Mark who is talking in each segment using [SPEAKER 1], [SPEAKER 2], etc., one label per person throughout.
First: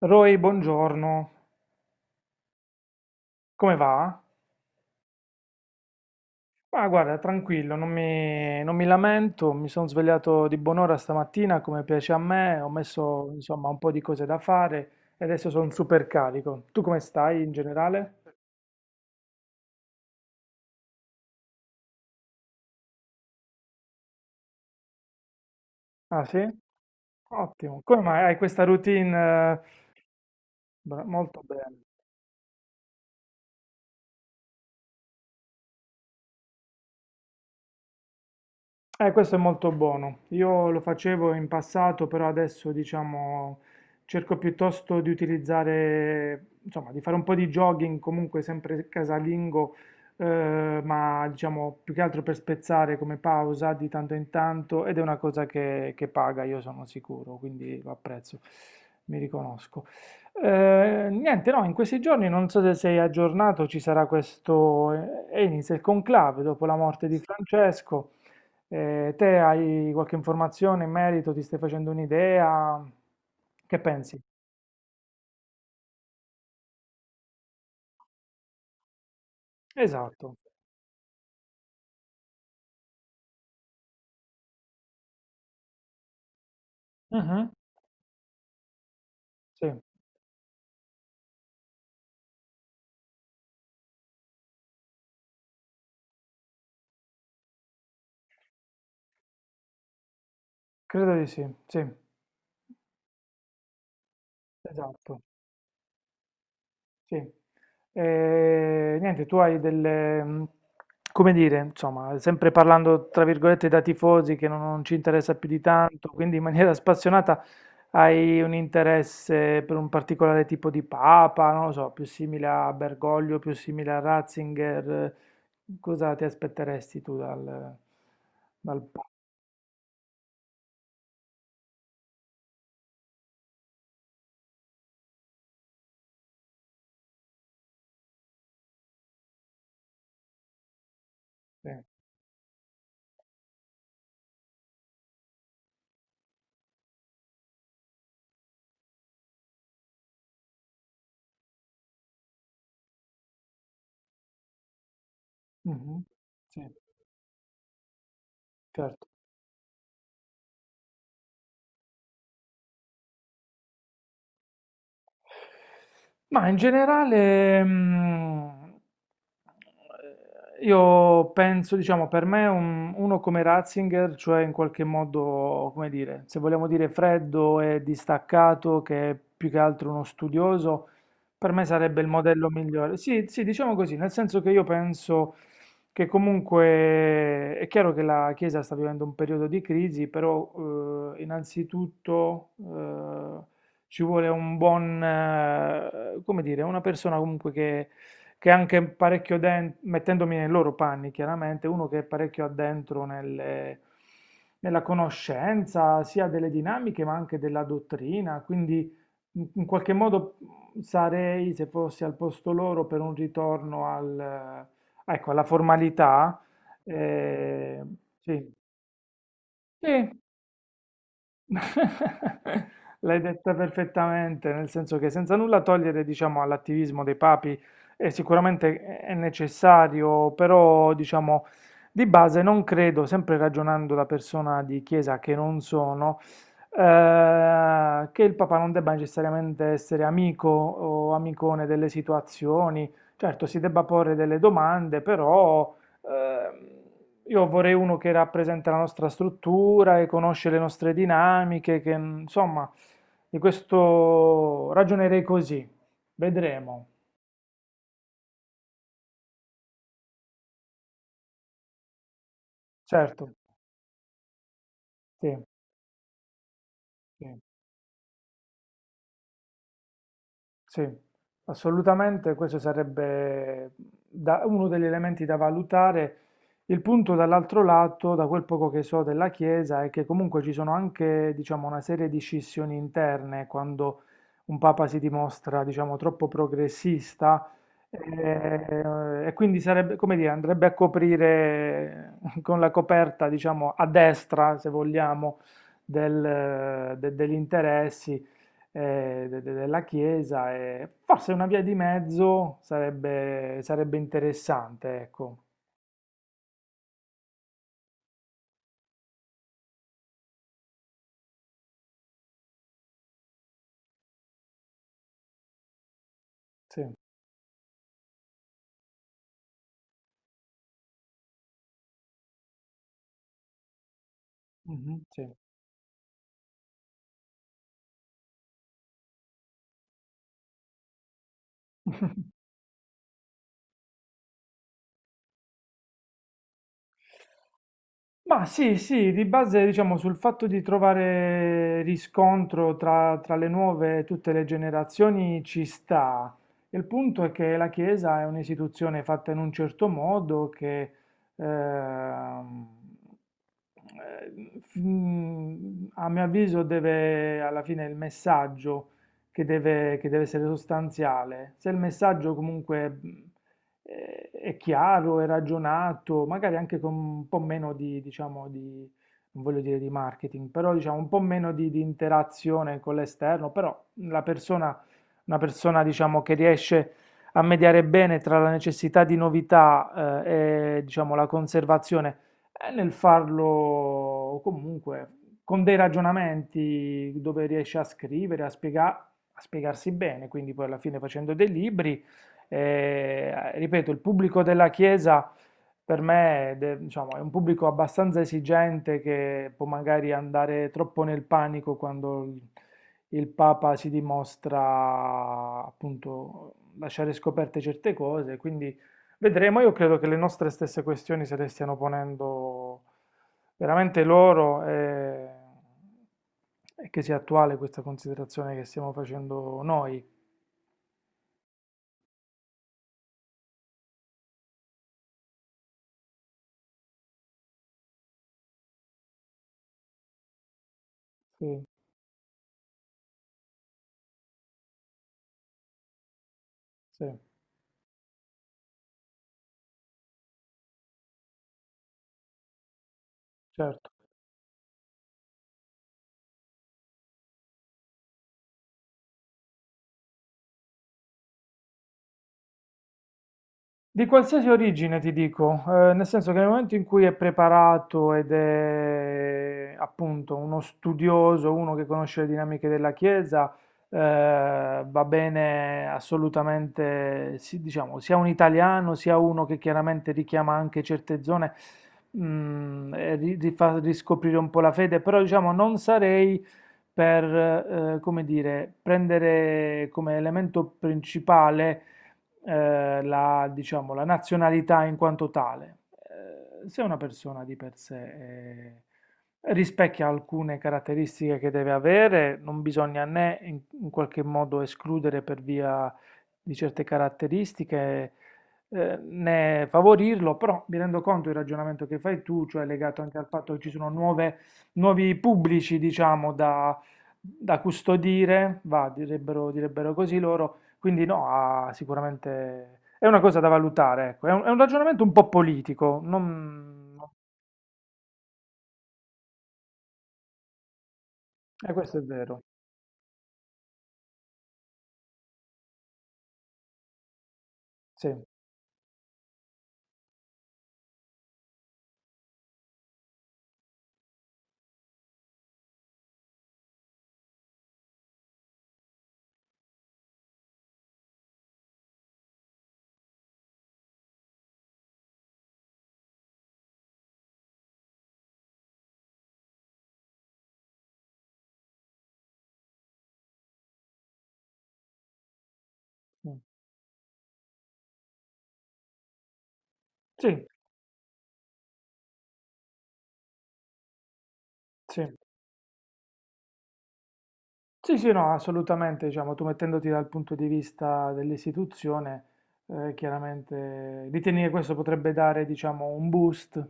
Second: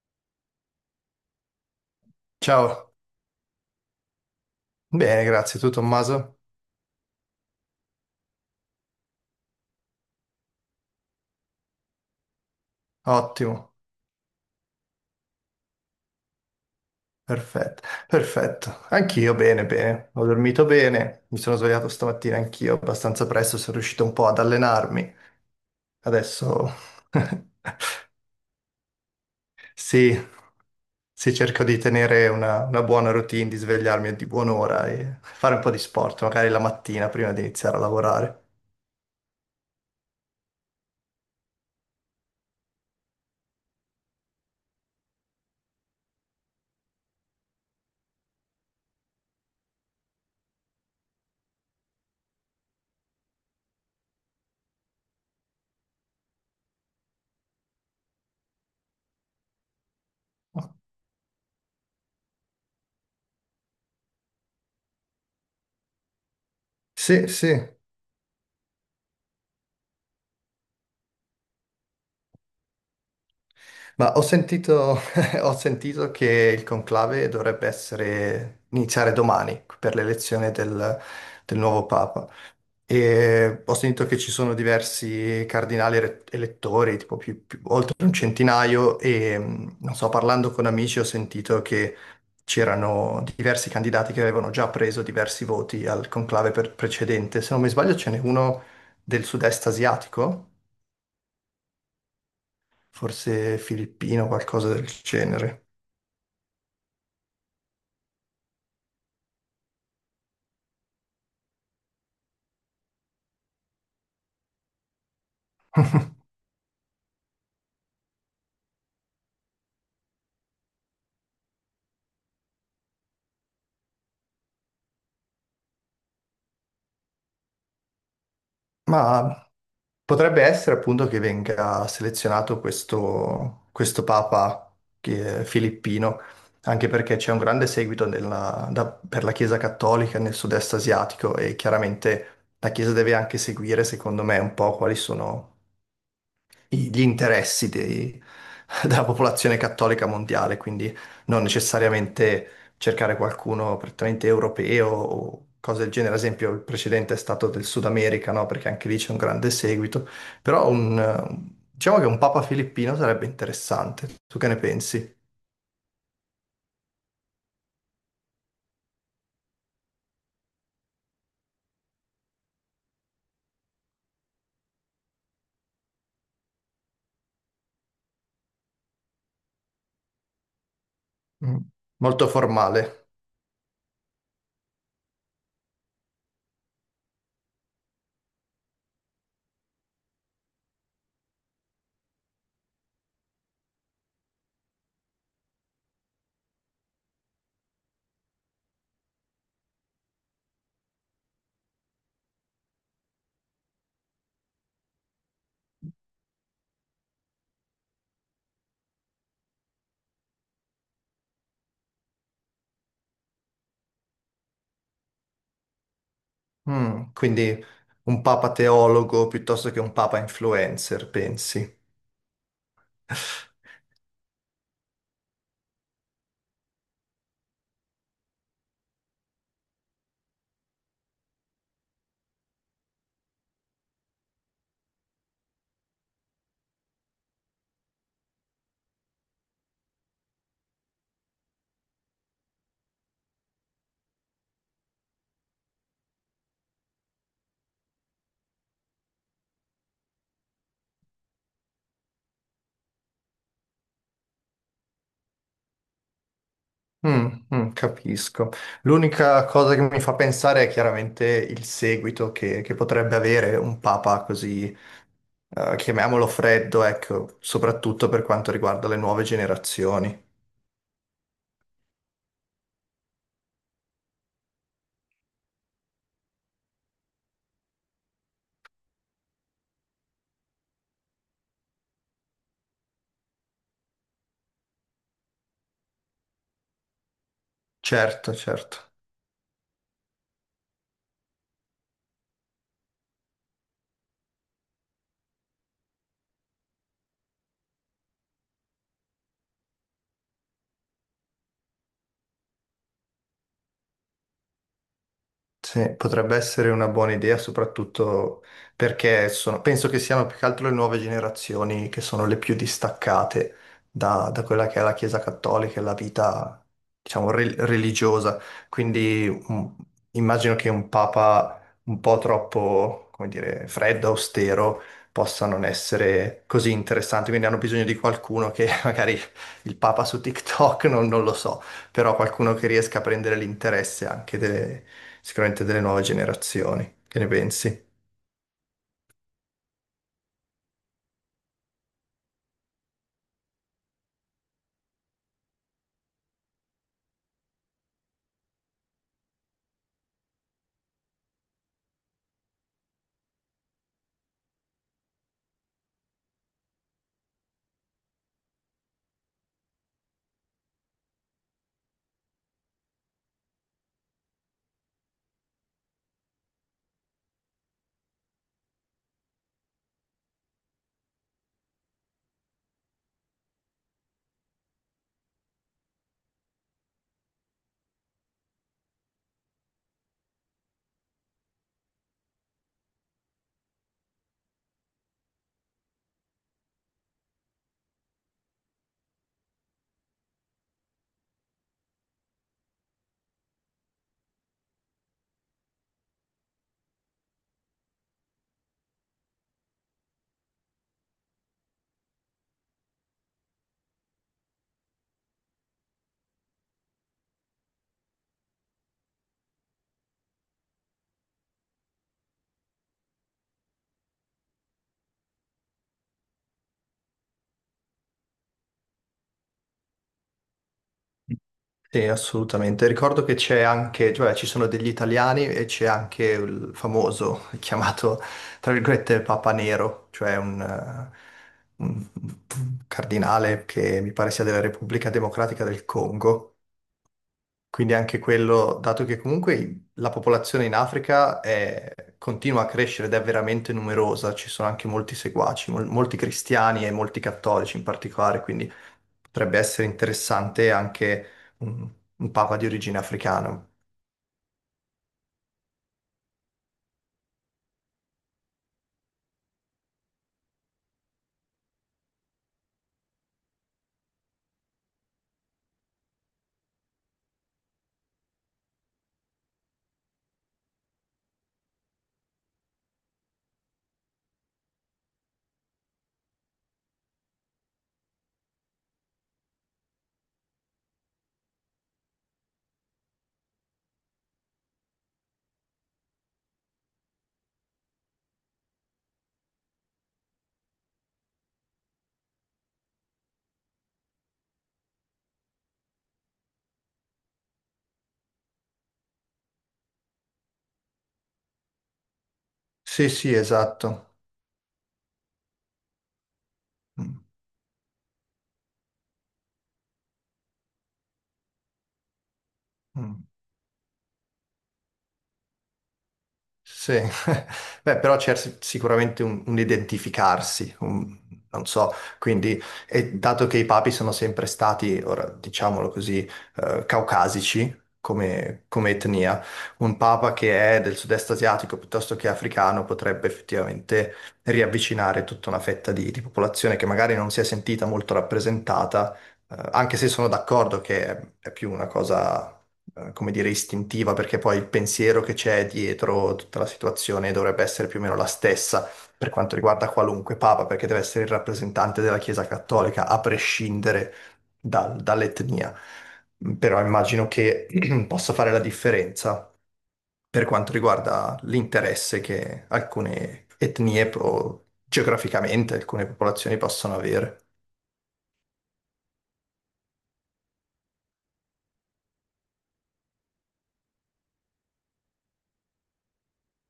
[SPEAKER 1] Roy, buongiorno,
[SPEAKER 2] Ciao,
[SPEAKER 1] come va?
[SPEAKER 2] bene, grazie. Tu Tommaso?
[SPEAKER 1] Ma guarda, tranquillo, non mi lamento, mi sono svegliato di buon'ora stamattina come piace a me, ho messo insomma
[SPEAKER 2] Ottimo,
[SPEAKER 1] un po' di cose da fare e adesso sono super carico. Tu come stai in
[SPEAKER 2] perfetto,
[SPEAKER 1] generale?
[SPEAKER 2] perfetto. Anch'io bene, bene. Ho dormito bene, mi sono svegliato stamattina anch'io abbastanza presto, sono riuscito un po' ad allenarmi.
[SPEAKER 1] Ah sì?
[SPEAKER 2] Adesso
[SPEAKER 1] Ottimo, come mai hai questa routine? eh,
[SPEAKER 2] sì, sì,
[SPEAKER 1] Molto
[SPEAKER 2] cerco di
[SPEAKER 1] bene.
[SPEAKER 2] tenere una buona routine, di svegliarmi a di buon'ora e fare un po' di sport, magari la mattina prima di iniziare a lavorare.
[SPEAKER 1] Questo è molto buono. Io lo facevo in passato, però adesso diciamo cerco piuttosto di utilizzare, insomma, di fare un po' di jogging, comunque sempre casalingo, ma diciamo più che altro per spezzare come pausa di tanto in tanto ed è una cosa che paga, io sono sicuro, quindi lo apprezzo, mi riconosco. Niente, no, in questi giorni non so se sei aggiornato, ci sarà questo, e inizia il conclave dopo la morte di
[SPEAKER 2] Sì, sì.
[SPEAKER 1] Francesco. Te hai qualche informazione in merito? Ti stai facendo un'idea? Che
[SPEAKER 2] Ma
[SPEAKER 1] pensi?
[SPEAKER 2] ho sentito, ho sentito che il conclave dovrebbe essere, iniziare domani per
[SPEAKER 1] Esatto.
[SPEAKER 2] l'elezione del nuovo Papa. E ho sentito che ci sono diversi cardinali elettori, tipo
[SPEAKER 1] Mhm.
[SPEAKER 2] oltre un centinaio, e
[SPEAKER 1] Sì,
[SPEAKER 2] non so, parlando con amici ho sentito che c'erano diversi candidati che avevano già preso diversi voti al conclave precedente. Se non mi sbaglio, ce n'è uno del sud-est asiatico,
[SPEAKER 1] credo di sì, sì,
[SPEAKER 2] forse filippino, qualcosa del
[SPEAKER 1] esatto.
[SPEAKER 2] genere.
[SPEAKER 1] Sì. E, niente, tu hai delle, come dire, insomma, sempre parlando tra virgolette da tifosi che non ci interessa più di tanto, quindi in maniera spassionata hai un interesse per un particolare tipo di papa, non lo so, più simile a Bergoglio, più simile a Ratzinger, cosa ti aspetteresti tu dal papa?
[SPEAKER 2] Ma potrebbe essere appunto che venga selezionato questo papa che è filippino, anche perché c'è un grande seguito per la Chiesa cattolica nel sud-est asiatico e chiaramente la Chiesa deve anche seguire, secondo me, un po' quali sono gli interessi della popolazione cattolica mondiale, quindi non necessariamente cercare qualcuno prettamente europeo o cose del
[SPEAKER 1] Mhm.
[SPEAKER 2] genere. Ad esempio, il
[SPEAKER 1] Sì,
[SPEAKER 2] precedente è stato del Sud America, no? Perché anche lì
[SPEAKER 1] certo.
[SPEAKER 2] c'è un grande seguito. Però diciamo che un Papa filippino sarebbe interessante. Tu che ne pensi?
[SPEAKER 1] Ma in generale, io penso, diciamo, per me uno come Ratzinger, cioè in qualche modo, come dire, se vogliamo dire freddo e distaccato, che è più che altro uno studioso, per
[SPEAKER 2] Mm.
[SPEAKER 1] me sarebbe il
[SPEAKER 2] Molto
[SPEAKER 1] modello migliore.
[SPEAKER 2] formale.
[SPEAKER 1] Sì, sì, diciamo così, nel senso che io penso che comunque è chiaro che la Chiesa sta vivendo un periodo di crisi, però innanzitutto ci vuole un buon, come dire, una persona comunque che è anche parecchio dentro, mettendomi nei loro panni chiaramente, uno che è parecchio addentro nella conoscenza sia delle dinamiche ma anche della dottrina, quindi in qualche modo sarei, se fossi al posto loro, per un ritorno ecco, alla formalità.
[SPEAKER 2] Quindi
[SPEAKER 1] eh,
[SPEAKER 2] un Papa
[SPEAKER 1] sì,
[SPEAKER 2] teologo piuttosto che
[SPEAKER 1] sì.
[SPEAKER 2] un Papa influencer, pensi?
[SPEAKER 1] L'hai detta perfettamente, nel senso che senza nulla togliere, diciamo, all'attivismo dei papi, sicuramente è necessario, però, diciamo, di base non credo, sempre ragionando da persona di chiesa che non sono, che il papa non debba necessariamente essere amico o amicone delle situazioni. Certo, si debba porre delle domande, però ehm, io vorrei uno che rappresenta la nostra struttura e conosce le nostre dinamiche, che insomma, di questo ragionerei così. Vedremo.
[SPEAKER 2] Mm, mm, capisco. L'unica cosa che mi fa pensare è chiaramente il seguito che potrebbe
[SPEAKER 1] Certo,
[SPEAKER 2] avere un papa così,
[SPEAKER 1] sì,
[SPEAKER 2] chiamiamolo freddo,
[SPEAKER 1] sì.
[SPEAKER 2] ecco, soprattutto per quanto riguarda le nuove generazioni.
[SPEAKER 1] Sì, assolutamente, questo sarebbe uno degli elementi da valutare. Il punto dall'altro lato, da quel poco che so della Chiesa, è che comunque ci sono anche, diciamo, una serie di scissioni interne quando un papa si dimostra, diciamo, troppo progressista
[SPEAKER 2] Certo, certo.
[SPEAKER 1] e quindi sarebbe, come dire, andrebbe a coprire con la coperta, diciamo, a destra, se vogliamo, degli interessi eh, della Chiesa e forse una via di mezzo sarebbe interessante, ecco.
[SPEAKER 2] Sì, potrebbe essere una buona idea, soprattutto perché penso che siano più che altro le nuove generazioni che sono le più distaccate da quella che è la Chiesa Cattolica e la vita,
[SPEAKER 1] Sì.
[SPEAKER 2] diciamo, religiosa. Quindi immagino che un papa un po' troppo, come dire, freddo, austero,
[SPEAKER 1] Mhm, sì.
[SPEAKER 2] possa non essere così interessante. Quindi hanno bisogno di qualcuno che magari il papa su TikTok, non lo so però qualcuno che riesca a prendere l'interesse anche delle, sicuramente delle nuove generazioni. Che ne pensi?
[SPEAKER 1] Ma sì, sì, di base diciamo sul fatto di trovare riscontro tra le nuove e tutte le generazioni ci sta. Il punto è che la Chiesa è un'istituzione fatta in un certo modo che ehm, eh, a mio avviso deve, alla fine il messaggio che deve essere sostanziale. Se il messaggio comunque è chiaro, è ragionato, magari anche con un po' meno diciamo, non voglio dire di marketing, però diciamo un po' meno di interazione con l'esterno, però la persona, una persona diciamo che riesce a mediare bene tra la necessità di novità, e diciamo la conservazione, è nel farlo comunque con dei ragionamenti dove riesce a scrivere, a spiegarsi bene, quindi poi alla fine facendo dei libri ripeto, il pubblico della Chiesa per me diciamo, è un pubblico abbastanza esigente che può magari andare troppo nel panico quando il Papa si dimostra appunto lasciare scoperte certe cose, quindi vedremo. Io credo che le nostre stesse questioni se le stiano ponendo veramente loro e che sia attuale questa considerazione che stiamo facendo noi.
[SPEAKER 2] Sì, assolutamente. Ricordo che c'è anche, cioè ci sono degli italiani e c'è anche il famoso chiamato, tra virgolette, Papa Nero, cioè
[SPEAKER 1] Sì,
[SPEAKER 2] un cardinale che mi pare sia della Repubblica Democratica del Congo.
[SPEAKER 1] sì,
[SPEAKER 2] Quindi anche quello, dato che comunque la popolazione in Africa continua a crescere ed è veramente
[SPEAKER 1] certo.
[SPEAKER 2] numerosa, ci sono anche molti seguaci, molti cristiani e molti cattolici in particolare, quindi potrebbe essere interessante anche un, un papa di origine africana.
[SPEAKER 1] Di qualsiasi origine ti dico, nel senso che nel momento in cui è preparato ed è appunto uno studioso, uno che conosce le dinamiche della Chiesa, va bene assolutamente, sì, diciamo, sia un italiano sia uno che chiaramente richiama anche certe zone, mm, e fa riscoprire un po' la fede, però diciamo non sarei per, come dire, prendere come elemento principale diciamo, la nazionalità in quanto tale. Se una persona di per sé rispecchia alcune caratteristiche che deve avere, non bisogna né in qualche modo escludere per via di certe caratteristiche, né favorirlo, però mi rendo conto il ragionamento che fai tu, cioè legato
[SPEAKER 2] Sì,
[SPEAKER 1] anche al
[SPEAKER 2] sì,
[SPEAKER 1] fatto che ci sono
[SPEAKER 2] esatto.
[SPEAKER 1] nuovi pubblici, diciamo, da,
[SPEAKER 2] Mm,
[SPEAKER 1] da custodire, va, direbbero, direbbero così loro, quindi no, ha sicuramente è una
[SPEAKER 2] mm.
[SPEAKER 1] cosa da valutare, ecco. È un ragionamento un po' politico, non
[SPEAKER 2] Sì, beh, però c'è sicuramente un identificarsi, non so,
[SPEAKER 1] questo è vero,
[SPEAKER 2] quindi, e dato che i papi sono sempre stati, ora diciamolo così, caucasici
[SPEAKER 1] sì, mm.
[SPEAKER 2] come etnia, un papa che è del sud-est asiatico piuttosto che africano potrebbe effettivamente riavvicinare tutta una fetta di popolazione che magari non si è sentita molto rappresentata anche se sono d'accordo che è più una cosa, come dire, istintiva, perché poi il pensiero che c'è dietro tutta la situazione dovrebbe essere più o meno la stessa per quanto riguarda qualunque papa, perché deve essere il rappresentante della Chiesa Cattolica, a prescindere dall'etnia. Però immagino che possa fare la differenza
[SPEAKER 1] Sì,
[SPEAKER 2] per quanto riguarda l'interesse che alcune etnie,
[SPEAKER 1] sì,
[SPEAKER 2] geograficamente, alcune popolazioni possono avere.
[SPEAKER 1] sì, sì, no, assolutamente, diciamo, tu mettendoti dal punto di vista dell'istituzione, chiaramente ritieni che questo potrebbe dare, diciamo, un boost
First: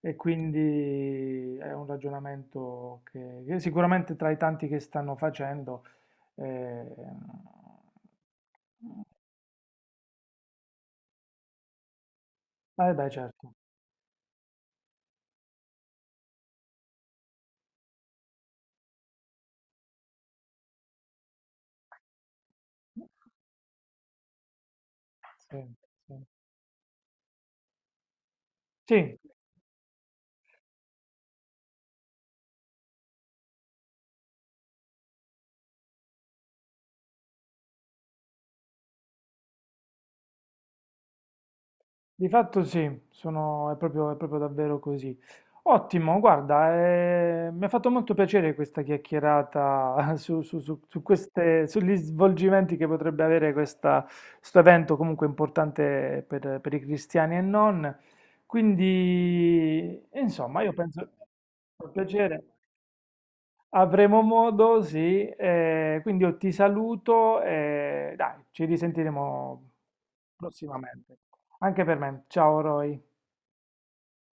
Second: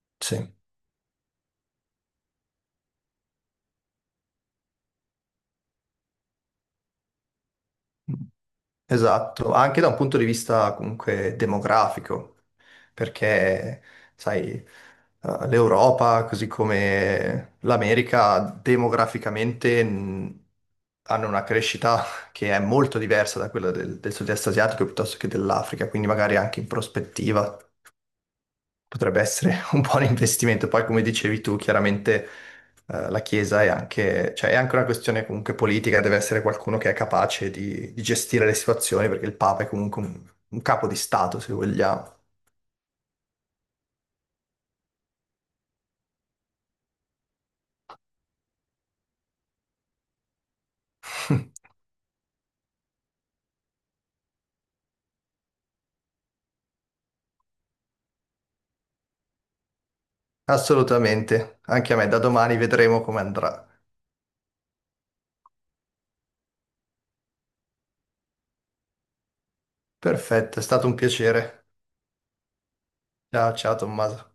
[SPEAKER 1] e
[SPEAKER 2] Sì.
[SPEAKER 1] quindi è un ragionamento che sicuramente tra i tanti che stanno facendo, eh,
[SPEAKER 2] Esatto, anche da un punto di vista comunque demografico,
[SPEAKER 1] eh beh, certo.
[SPEAKER 2] perché, sai, l'Europa, così come l'America, demograficamente hanno una crescita che è molto diversa da quella del sud-est asiatico piuttosto che
[SPEAKER 1] Sì,
[SPEAKER 2] dell'Africa, quindi
[SPEAKER 1] sì.
[SPEAKER 2] magari anche in prospettiva
[SPEAKER 1] Sì,
[SPEAKER 2] potrebbe essere un buon investimento. Poi, come dicevi tu, chiaramente la Chiesa è anche, cioè, è anche una questione comunque politica, deve essere qualcuno che è capace di gestire le situazioni, perché il Papa è comunque un capo di Stato, se vogliamo.
[SPEAKER 1] di fatto sì, è proprio davvero così. Ottimo, guarda, mi ha fatto molto piacere questa chiacchierata sugli svolgimenti che potrebbe avere questo evento comunque importante per i cristiani e non. Quindi, insomma, io penso,
[SPEAKER 2] Assolutamente,
[SPEAKER 1] con
[SPEAKER 2] anche a me, da
[SPEAKER 1] piacere,
[SPEAKER 2] domani vedremo come andrà.
[SPEAKER 1] avremo modo, sì, quindi io ti saluto e dai, ci risentiremo
[SPEAKER 2] Perfetto, è stato un
[SPEAKER 1] prossimamente.
[SPEAKER 2] piacere.
[SPEAKER 1] Anche per me, ciao Roy.
[SPEAKER 2] Ciao, ciao Tommaso.